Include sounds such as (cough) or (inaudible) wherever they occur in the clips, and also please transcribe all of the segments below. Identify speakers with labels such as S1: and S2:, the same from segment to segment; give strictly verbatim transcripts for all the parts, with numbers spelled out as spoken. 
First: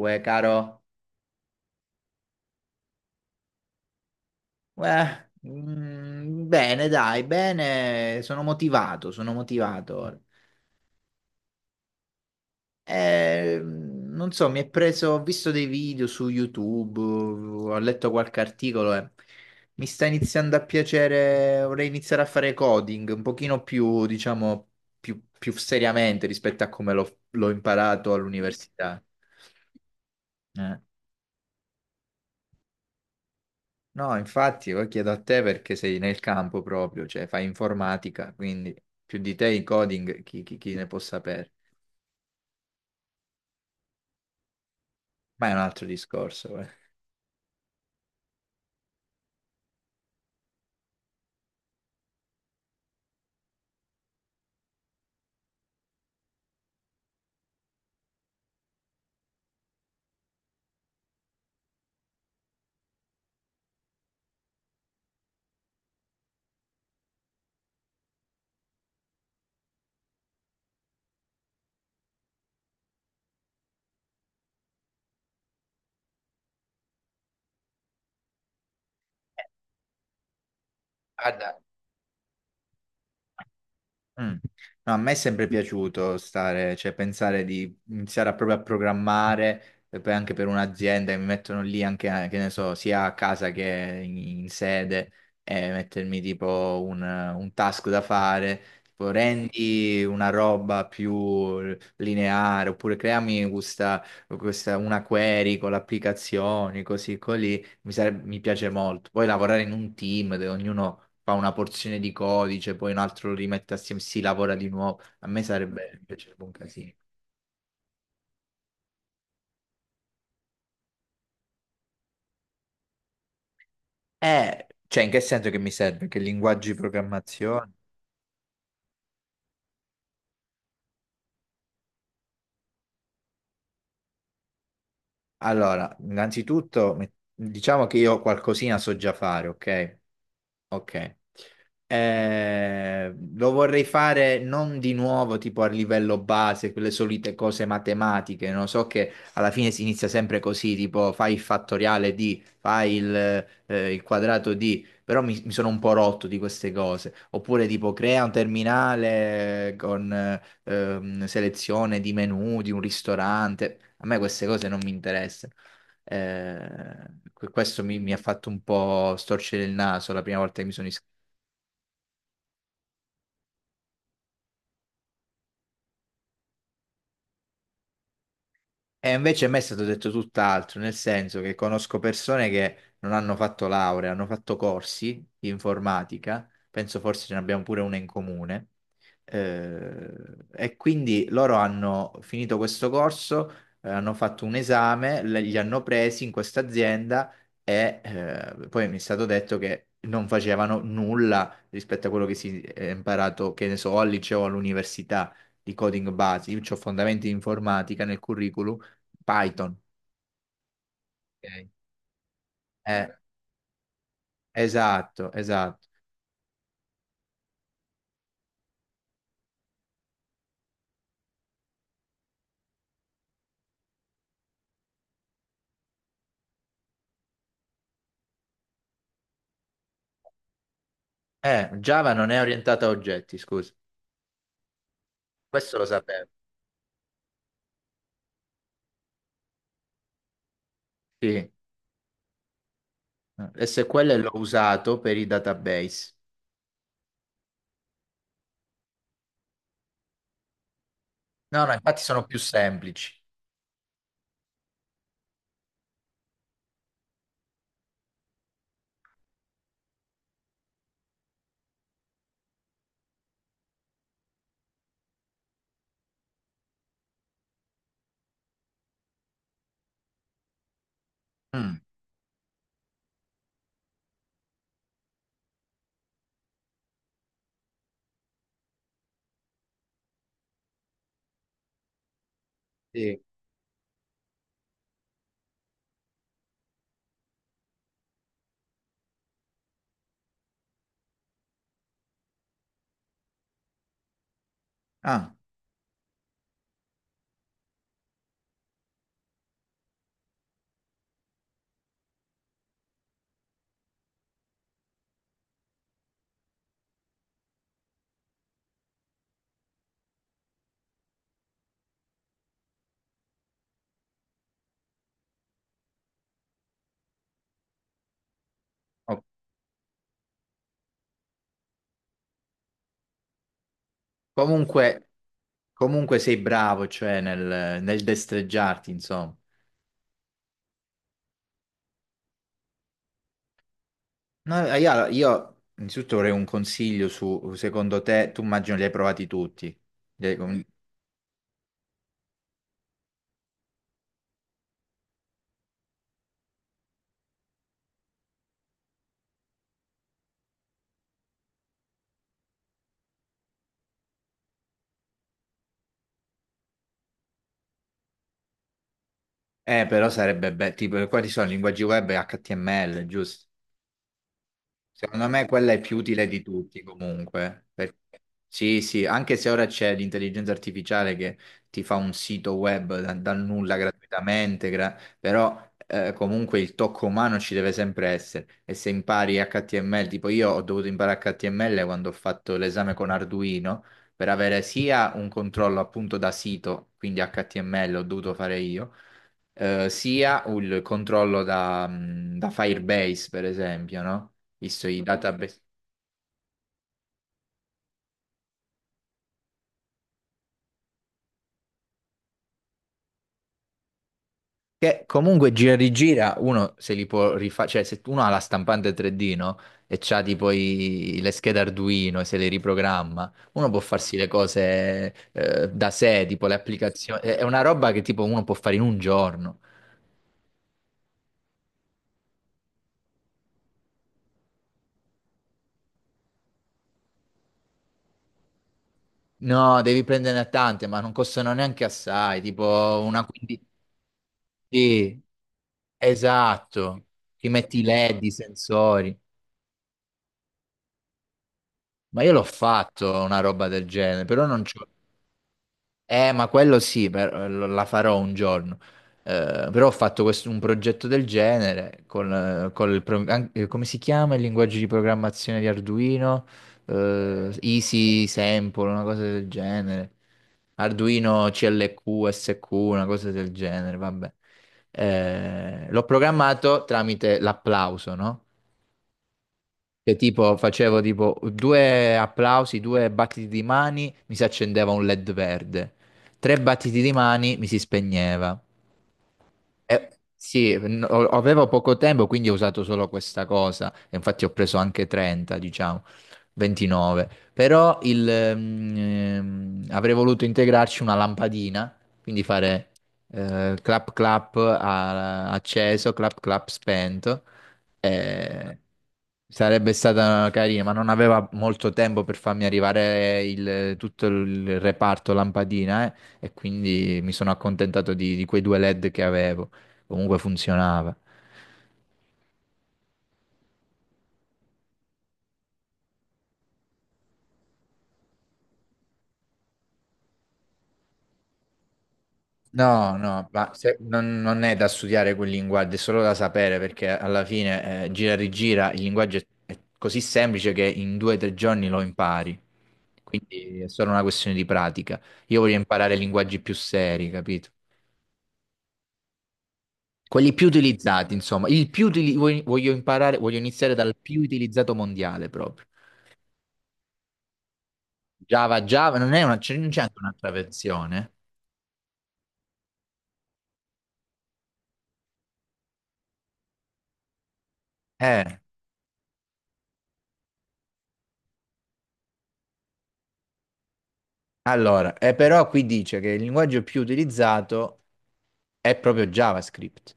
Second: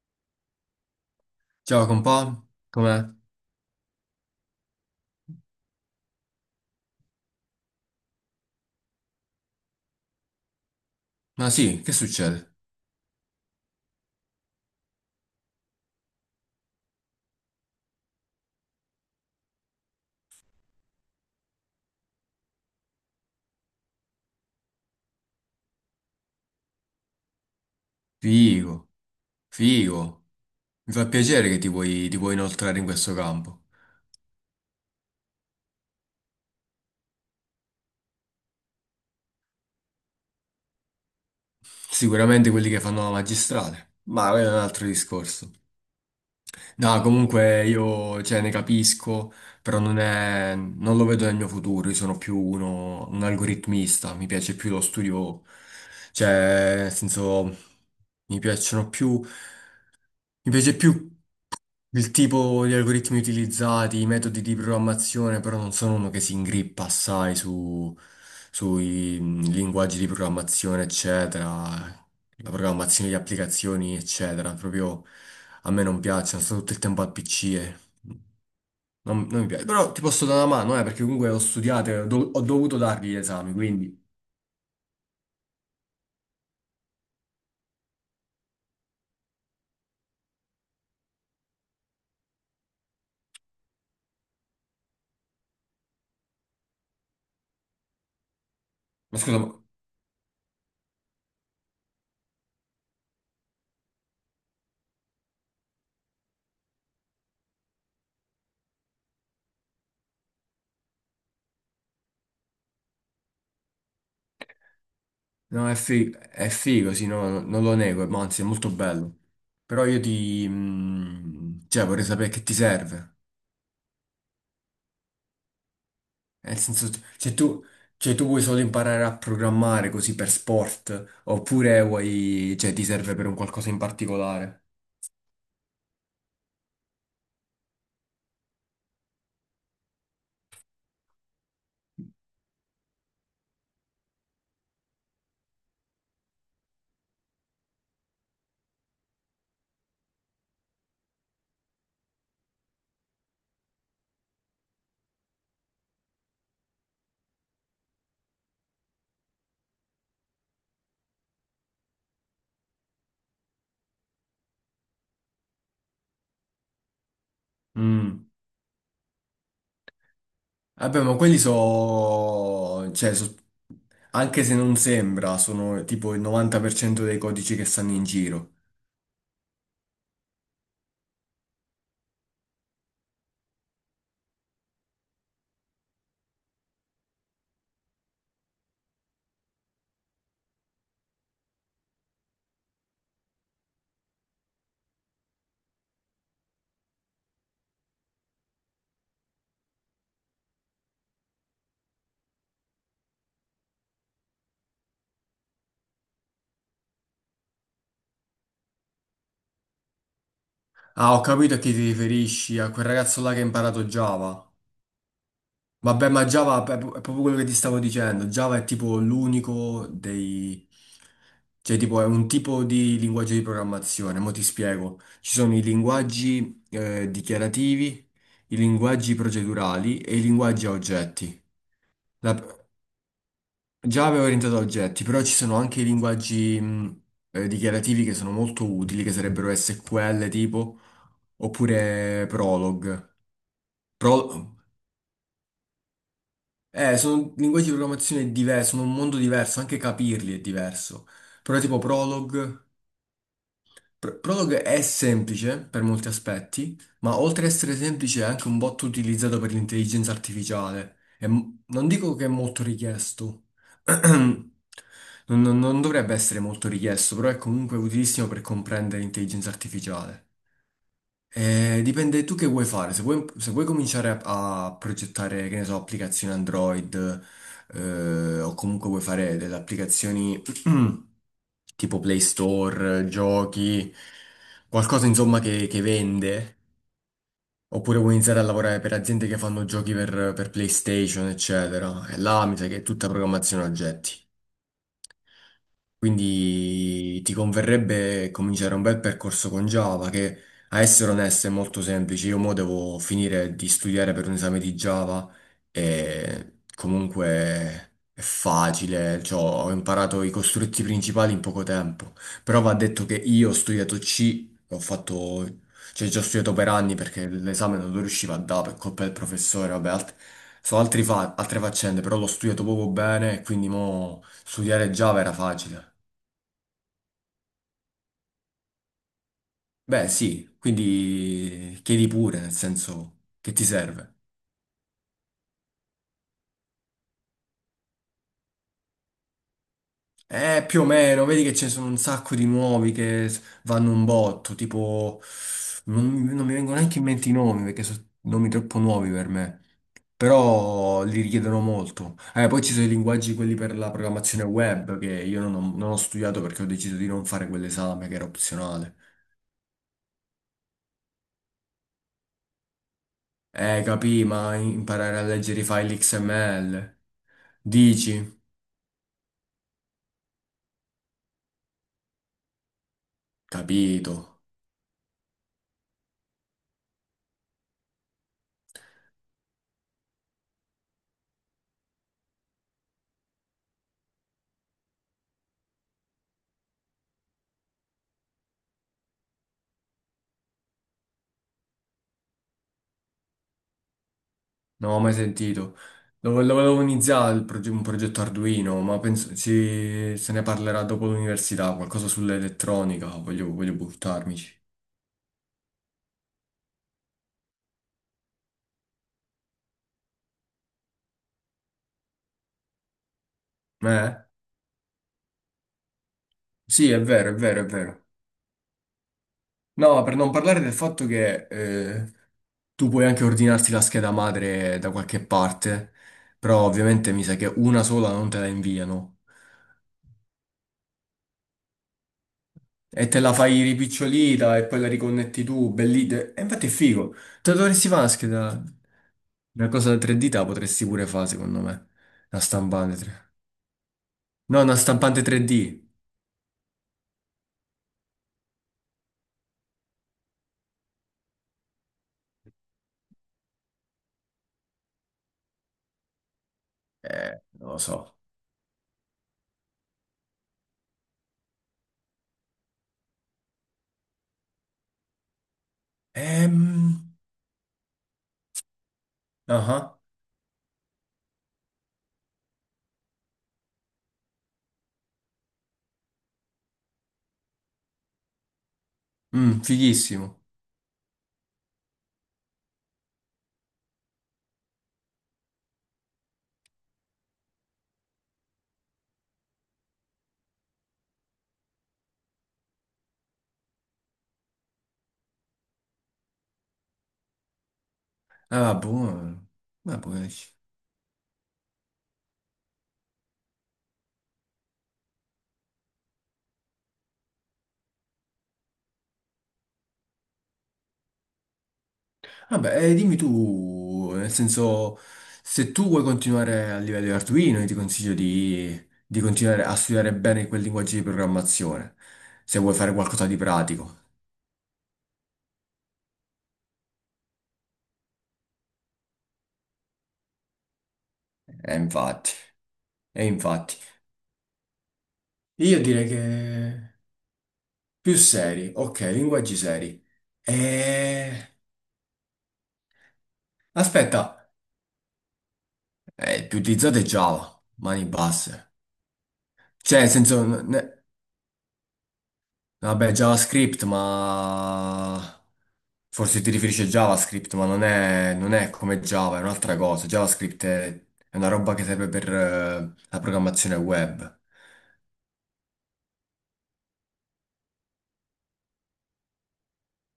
S1: Uè, caro,
S2: Ciao compà, com'è?
S1: uè, mm, bene, dai, bene, sono motivato, sono motivato. ora.
S2: Ma sì, che succede?
S1: Eh, non so, mi è preso, ho visto dei video su YouTube, ho letto qualche articolo e mi sta iniziando a piacere, vorrei iniziare a fare coding un pochino più, diciamo, più, più seriamente rispetto a come l'ho l'ho imparato
S2: Figo,
S1: all'università.
S2: figo.
S1: Eh.
S2: Mi fa piacere che ti vuoi, ti vuoi inoltrare in questo campo.
S1: No, infatti, io chiedo a te perché sei nel campo proprio, cioè fai informatica, quindi più di te i coding chi, chi- chi ne può sapere.
S2: Sicuramente quelli che fanno la magistrale, ma quello è un altro
S1: Ma
S2: discorso.
S1: è un altro discorso, eh.
S2: No, comunque io, cioè, ne capisco, però non è, non lo vedo nel mio futuro, io sono più uno, un algoritmista, mi piace più lo studio, cioè, nel senso, mi piacciono più... Mi piace più il tipo di algoritmi utilizzati, i metodi di programmazione, però non sono uno che si ingrippa assai su, sui mh, linguaggi di programmazione, eccetera, la programmazione di applicazioni, eccetera. Proprio a me non piacciono, sto tutto il tempo al pi ci e non, non mi piace. Però ti posso dare una mano, eh, perché comunque ho
S1: Guarda.
S2: studiato, e ho, do- ho dovuto dargli gli esami, quindi...
S1: Mm. No, a me è sempre piaciuto stare, cioè pensare di iniziare a proprio a programmare e poi anche per un'azienda che mi mettono lì anche, eh, che ne so, sia a casa che in, in sede e mettermi tipo un, un task da fare, tipo
S2: Ma scusa, ma
S1: rendi una roba più lineare oppure creami questa, questa- una query con le applicazioni, così così mi, sareb- mi piace molto. Poi lavorare in un team dove ognuno fa una porzione di codice, poi un altro lo rimette assieme, si lavora di nuovo. A me
S2: no, è,
S1: sarebbe, mi
S2: fi-
S1: piacerebbe
S2: è
S1: un casino.
S2: figo, sì, no, no- non lo nego, ma anzi è molto bello. Però io ti... mm, cioè, vorrei sapere che ti serve.
S1: Eh, cioè, in che senso che mi serve? Che
S2: Nel
S1: linguaggi di
S2: senso, se tu,
S1: programmazione?
S2: cioè, tu vuoi solo imparare a programmare così per sport, oppure vuoi... cioè, ti serve per un qualcosa in particolare.
S1: Allora, innanzitutto, met- diciamo che io qualcosina so già fare, ok? Ok. Eh, lo vorrei fare non di nuovo tipo a livello base, quelle solite cose matematiche, non so, che alla fine si inizia sempre così, tipo fai il fattoriale di, fai il, eh, il quadrato di, però mi, mi sono un po' rotto di queste cose, oppure tipo crea un terminale con eh, ehm, selezione di menu di un ristorante, a me queste cose non mi interessano. Eh, questo mi, mi ha
S2: Mm.
S1: fatto un po' storcere il naso la prima volta che mi sono
S2: Vabbè,
S1: iscritto.
S2: ma quelli sono... cioè, so- anche se non sembra, sono tipo il novanta per cento dei codici che stanno in giro.
S1: E invece a me è stato detto tutt'altro, nel senso che conosco persone che non hanno fatto laurea, hanno fatto corsi di informatica, penso forse ce ne abbiamo pure una in comune, eh, e quindi loro hanno finito questo corso, eh, hanno fatto un esame, le- li hanno presi in questa azienda e eh, poi mi è stato detto che non facevano nulla rispetto a quello che si è imparato, che ne so, al liceo, o all'università di coding base. Io ho fondamenti di informatica nel curriculum, Python.
S2: Ah, ho capito a
S1: Ok.
S2: chi ti riferisci, a quel
S1: Eh,
S2: ragazzo là che ha imparato Java.
S1: esatto, esatto.
S2: Vabbè, ma Java è pro- è proprio quello che ti stavo dicendo. Java è tipo l'unico dei... Cioè, tipo, è un tipo di linguaggio di programmazione. Mo' ti spiego. Ci sono i linguaggi eh, dichiarativi, i linguaggi procedurali e i linguaggi a oggetti.
S1: Eh, Java non
S2: La-
S1: è orientata a oggetti, scusa.
S2: Java è orientato a oggetti, però ci sono
S1: Questo
S2: anche
S1: lo
S2: i
S1: sapevo.
S2: linguaggi mh, eh, dichiarativi che sono molto utili, che sarebbero S Q L tipo,
S1: Sì.
S2: oppure Prolog.
S1: esse qu elle l'ho usato per i database.
S2: Eh, sono linguaggi di programmazione diversi, sono un mondo diverso, anche capirli è diverso. Però
S1: No, no,
S2: tipo
S1: infatti sono più
S2: Prolog,
S1: semplici.
S2: Pr- Prolog è semplice per molti aspetti, ma oltre ad essere semplice è anche un bot utilizzato per l'intelligenza artificiale. E m- non dico che è molto richiesto, (clears throat) non, non- non dovrebbe essere molto richiesto, però è comunque utilissimo per comprendere l'intelligenza artificiale.
S1: Mm,
S2: Eh, dipende tu che vuoi fare. Se vuoi, se vuoi cominciare a, a progettare, che ne so, applicazioni Android, eh, o comunque vuoi fare delle applicazioni (clears throat) tipo Play Store,
S1: sì.
S2: giochi, qualcosa insomma che, che vende, oppure vuoi iniziare a lavorare per aziende che fanno giochi per, per PlayStation, eccetera. E là mi sa che è tutta programmazione oggetti.
S1: Ah,
S2: Quindi ti converrebbe cominciare un bel percorso con Java che, a essere onesto, è molto semplice. Io mo devo finire di studiare per un esame di Java e comunque è facile, cioè, ho imparato i costrutti principali in poco tempo. Però va detto che io ho studiato C, ho fatto, cioè già ho studiato per anni perché l'esame non lo riuscivo a dare per colpa del
S1: ok.
S2: professore, vabbè, alt- sono altri fa- altre faccende, però l'ho studiato poco bene e quindi mo studiare
S1: Comunque,
S2: Java era facile.
S1: comunque sei bravo, cioè nel, nel destreggiarti, insomma.
S2: Beh, sì, quindi chiedi pure, nel senso che ti serve.
S1: No, eh, io, io innanzitutto vorrei un consiglio su, secondo te, tu immagino li hai provati tutti, li
S2: Eh,
S1: hai-
S2: più o meno, vedi che ce ne sono un sacco di nuovi che s- vanno un botto, tipo... Non, non mi vengono neanche in mente i nomi, perché sono nomi troppo nuovi per me, però li richiedono molto. Eh, poi ci sono i linguaggi, quelli per la programmazione web, che io non ho, non ho studiato perché ho deciso di non fare quell'esame, che era opzionale.
S1: eh, però sarebbe bello, tipo, quali sono linguaggi web e acca ti emme elle, giusto?
S2: Eh, capì, ma imparare a
S1: Secondo me
S2: leggere i
S1: quella è più
S2: file
S1: utile di tutti
S2: X M L.
S1: comunque, perché...
S2: Dici?
S1: Sì, sì, anche se ora c'è l'intelligenza artificiale che ti fa un sito web da- dal nulla
S2: Capito.
S1: gratuitamente, gra- però eh, comunque il tocco umano ci deve sempre essere. E se impari acca ti emme elle, tipo io ho dovuto imparare acca ti emme elle quando ho fatto l'esame con Arduino per avere sia un controllo appunto da sito, quindi acca ti emme elle ho dovuto fare io, eh, sia il controllo da, mh, da Firebase, per esempio, no? Visto
S2: Non
S1: i...
S2: ho
S1: Mhm.
S2: mai
S1: Database.
S2: sentito. Lo, vo- lo volevo iniziare il proge- un progetto Arduino, ma penso ci- se ne parlerà dopo l'università, qualcosa sull'elettronica, voglio, voglio buttarmici.
S1: Che comunque gira rigira, uno se li può rifare, cioè se uno ha la stampante tre D, no? E c'ha tipo i- le schede Arduino e se le riprogramma, uno può
S2: Eh?
S1: farsi le cose, eh, da sé, tipo le
S2: Sì, è
S1: applicazioni.
S2: vero, è
S1: È è una
S2: vero, è
S1: roba che
S2: vero.
S1: tipo uno può fare in un giorno.
S2: No, per non parlare del fatto che eh, tu puoi anche ordinarti la scheda madre da qualche parte, però ovviamente mi sa che una sola non te la inviano.
S1: No, devi prenderne tante, ma non costano neanche assai, tipo
S2: E te
S1: una
S2: la fai
S1: quindicina.
S2: ripicciolita e poi la
S1: Sì.
S2: riconnetti tu, bellite. E infatti è
S1: Esatto,
S2: figo.
S1: ti
S2: Te la
S1: metti i
S2: dovresti fare una
S1: LED, i
S2: scheda.
S1: sensori.
S2: Una cosa da tre D te la potresti pure fare, secondo me.
S1: Ma io
S2: Una
S1: l'ho
S2: stampante
S1: fatto
S2: tre D.
S1: una roba del genere, però
S2: No,
S1: non
S2: una
S1: c'ho...
S2: stampante tre D.
S1: Eh, ma quello sì, per- lo- la farò un giorno. Eh, però ho fatto questo- un progetto del genere con, eh, col pro- an- eh, come si chiama il linguaggio di programmazione di Arduino?
S2: Eh,
S1: Eh,
S2: non lo so.
S1: Easy Sample, una cosa del genere. Arduino ci elle qu, esse qu, una cosa del genere, vabbè. Eh, l'ho programmato
S2: Ehm...
S1: tramite l'applauso, no?
S2: ah ah.
S1: Che tipo facevo tipo due applausi, due battiti di mani, mi si accendeva un LED verde. Tre battiti di mani, mi si spegneva.
S2: Mm,
S1: Eh,
S2: fighissimo.
S1: sì, n- o- avevo poco tempo, quindi ho usato solo questa cosa. E infatti ho preso anche trenta, diciamo, ventinove. Però il, ehm, ehm, avrei voluto integrarci una lampadina, quindi fare eh, clap clap a- acceso, clap clap spento.
S2: Ah,
S1: Eh,
S2: buono.
S1: sarebbe
S2: Ma buono.
S1: stata carina, ma non aveva molto tempo per farmi arrivare il- tutto il reparto lampadina, eh, e quindi mi sono accontentato di, di quei due LED che avevo. Comunque funzionava.
S2: Vabbè, eh, dimmi tu, nel senso, se tu vuoi continuare a livello di Arduino, io ti consiglio di, di continuare a studiare bene quel linguaggio di programmazione, se vuoi fare
S1: No,
S2: qualcosa di
S1: no, ma se-
S2: pratico.
S1: non, non è da studiare quel linguaggio, è solo da sapere perché alla fine eh, gira e rigira il linguaggio è, è così semplice che in due o tre
S2: E
S1: giorni lo
S2: infatti,
S1: impari.
S2: e infatti.
S1: Quindi è solo una questione di pratica. Io voglio
S2: Io direi
S1: imparare
S2: che
S1: linguaggi più seri, capito?
S2: più seri, ok, linguaggi seri.
S1: Quelli più utilizzati,
S2: E...
S1: insomma. Il più utili- voglio, voglio imparare, voglio iniziare dal
S2: Aspetta,
S1: più utilizzato mondiale proprio.
S2: eh, più utilizzate Java, mani basse.
S1: Java, Java, non è una, c'è- non
S2: Cioè,
S1: c'è
S2: nel
S1: anche
S2: senso,
S1: un'altra
S2: n-
S1: versione?
S2: vabbè, JavaScript, ma forse ti riferisci a JavaScript, ma non è, non
S1: Eh,
S2: è come Java, è un'altra cosa. JavaScript è, è una roba che serve per eh, la programmazione web.
S1: Allora, eh, però qui dice che il linguaggio più utilizzato è proprio JavaScript.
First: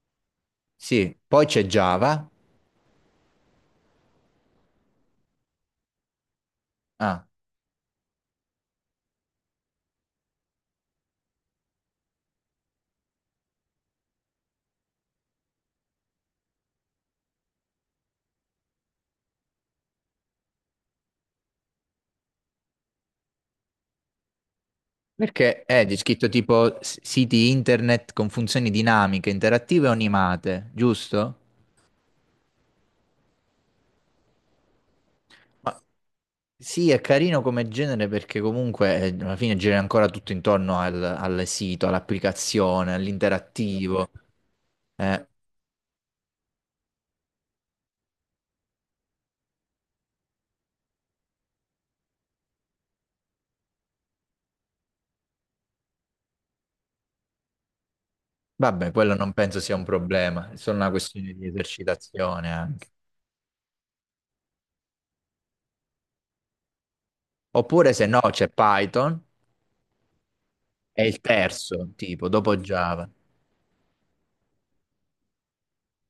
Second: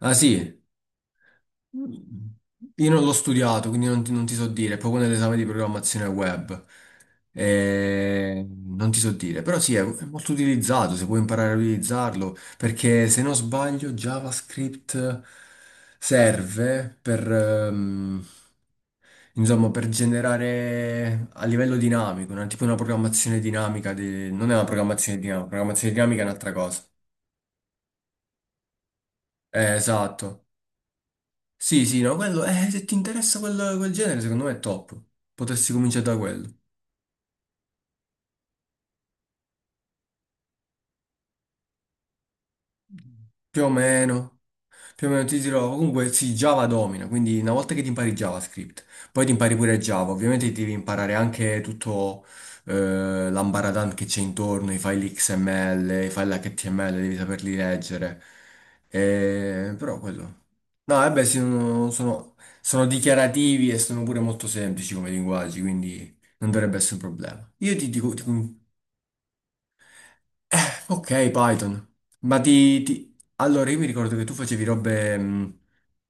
S2: Ah sì,
S1: Sì, poi c'è Java.
S2: io non l'ho studiato, quindi non ti, non ti so dire, è proprio nell'esame di programmazione web.
S1: Ah,
S2: Eh, non ti so dire, però sì, è è molto utilizzato, se puoi imparare a utilizzarlo, perché se non sbaglio JavaScript serve per... ehm, insomma, per generare a livello dinamico, una, tipo una programmazione dinamica, di- non è una programmazione dinamica,
S1: perché è
S2: programmazione
S1: di
S2: dinamica è
S1: scritto
S2: un'altra
S1: tipo
S2: cosa.
S1: s- siti internet con funzioni dinamiche,
S2: Eh,
S1: interattive o
S2: esatto.
S1: animate, giusto?
S2: Sì, sì, no, quello, eh, se ti interessa quel, quel genere, secondo me è top. Potresti
S1: Ma
S2: cominciare da quello.
S1: sì, è carino come genere perché comunque eh, alla fine gira ancora tutto intorno al, al sito, all'applicazione,
S2: Più o
S1: all'interattivo.
S2: meno. Più o meno
S1: Eh,
S2: ti dirò, comunque sì, Java domina, quindi una volta che ti impari JavaScript, poi ti impari pure Java, ovviamente ti devi imparare anche tutto eh, l'ambaradan che c'è intorno, i file X M L, i file acca ti emme elle, devi saperli leggere.
S1: vabbè, quello non penso sia
S2: Eh,
S1: un
S2: però quello...
S1: problema, è solo una
S2: No, eh beh,
S1: questione
S2: sì,
S1: di
S2: sono, sono-
S1: esercitazione anche.
S2: sono dichiarativi e sono pure molto semplici come linguaggi, quindi non dovrebbe essere un problema. Io ti
S1: Oppure se
S2: dico,
S1: no
S2: ti
S1: c'è Python, è il
S2: ok, Python.
S1: terzo tipo,
S2: Ma
S1: dopo
S2: ti, ti-
S1: Java.
S2: Allora, io mi ricordo che tu facevi robe mh,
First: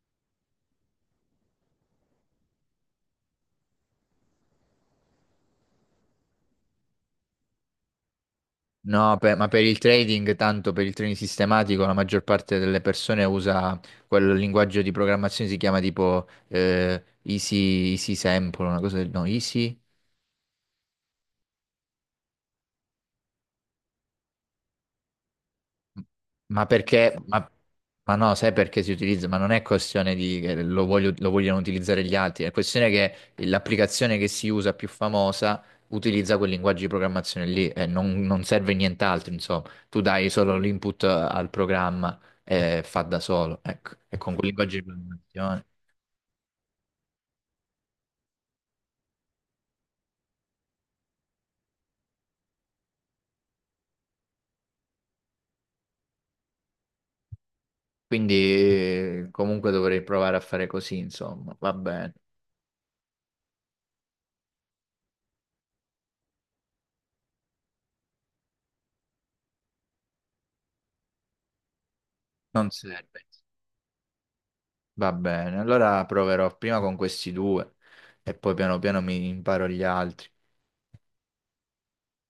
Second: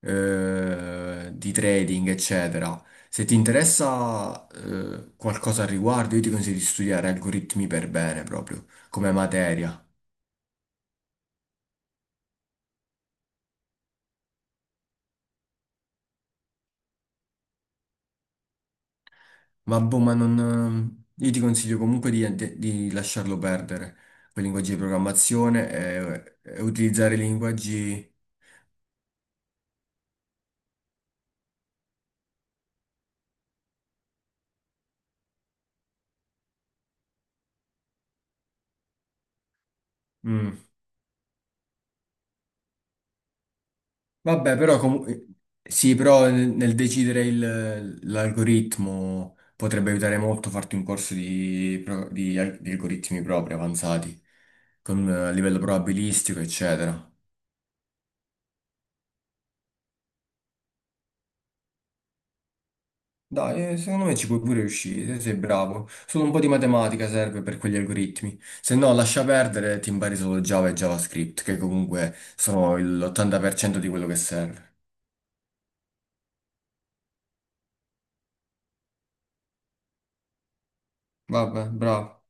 S2: eh, di trading, eccetera. Se ti interessa eh, qualcosa al riguardo, io ti consiglio di studiare algoritmi per bene, proprio, come
S1: No, per- ma per il
S2: materia.
S1: trading, tanto per il trading sistematico, la maggior parte delle persone usa quel linguaggio di programmazione, si chiama tipo eh, Easy, Easy Sample, una cosa del... no, Easy.
S2: Ma boh, ma non... eh, io ti consiglio comunque di, di- di lasciarlo perdere, quei linguaggi di programmazione e, e
S1: Ma
S2: utilizzare
S1: perché?
S2: i
S1: Ma,
S2: linguaggi...
S1: ma no, sai perché si utilizza? Ma non è questione di che lo voglio- lo vogliono utilizzare gli altri, è questione che l'applicazione che si usa più famosa utilizza quel linguaggio di programmazione lì e non, non serve nient'altro, insomma. Tu dai solo
S2: mm,
S1: l'input al programma e fa da solo, ecco, e con quel
S2: vabbè,
S1: linguaggio
S2: però
S1: di
S2: comunque
S1: programmazione.
S2: sì, però nel, nel decidere il- l'algoritmo potrebbe aiutare molto farti un corso di, pro- di al- di algoritmi propri avanzati, con, eh, a livello probabilistico, eccetera.
S1: Quindi eh, comunque dovrei provare a fare così, insomma, va bene,
S2: Dai, eh, secondo me ci puoi pure riuscire, se sei bravo. Solo un po' di matematica serve per quegli algoritmi. Se no, lascia perdere, ti impari solo Java e JavaScript, che comunque
S1: non
S2: sono
S1: serve.
S2: l'ottanta per cento di quello che serve.
S1: Va bene, allora proverò prima con questi due e poi piano piano mi imparo gli altri.
S2: Vabbè, bravo.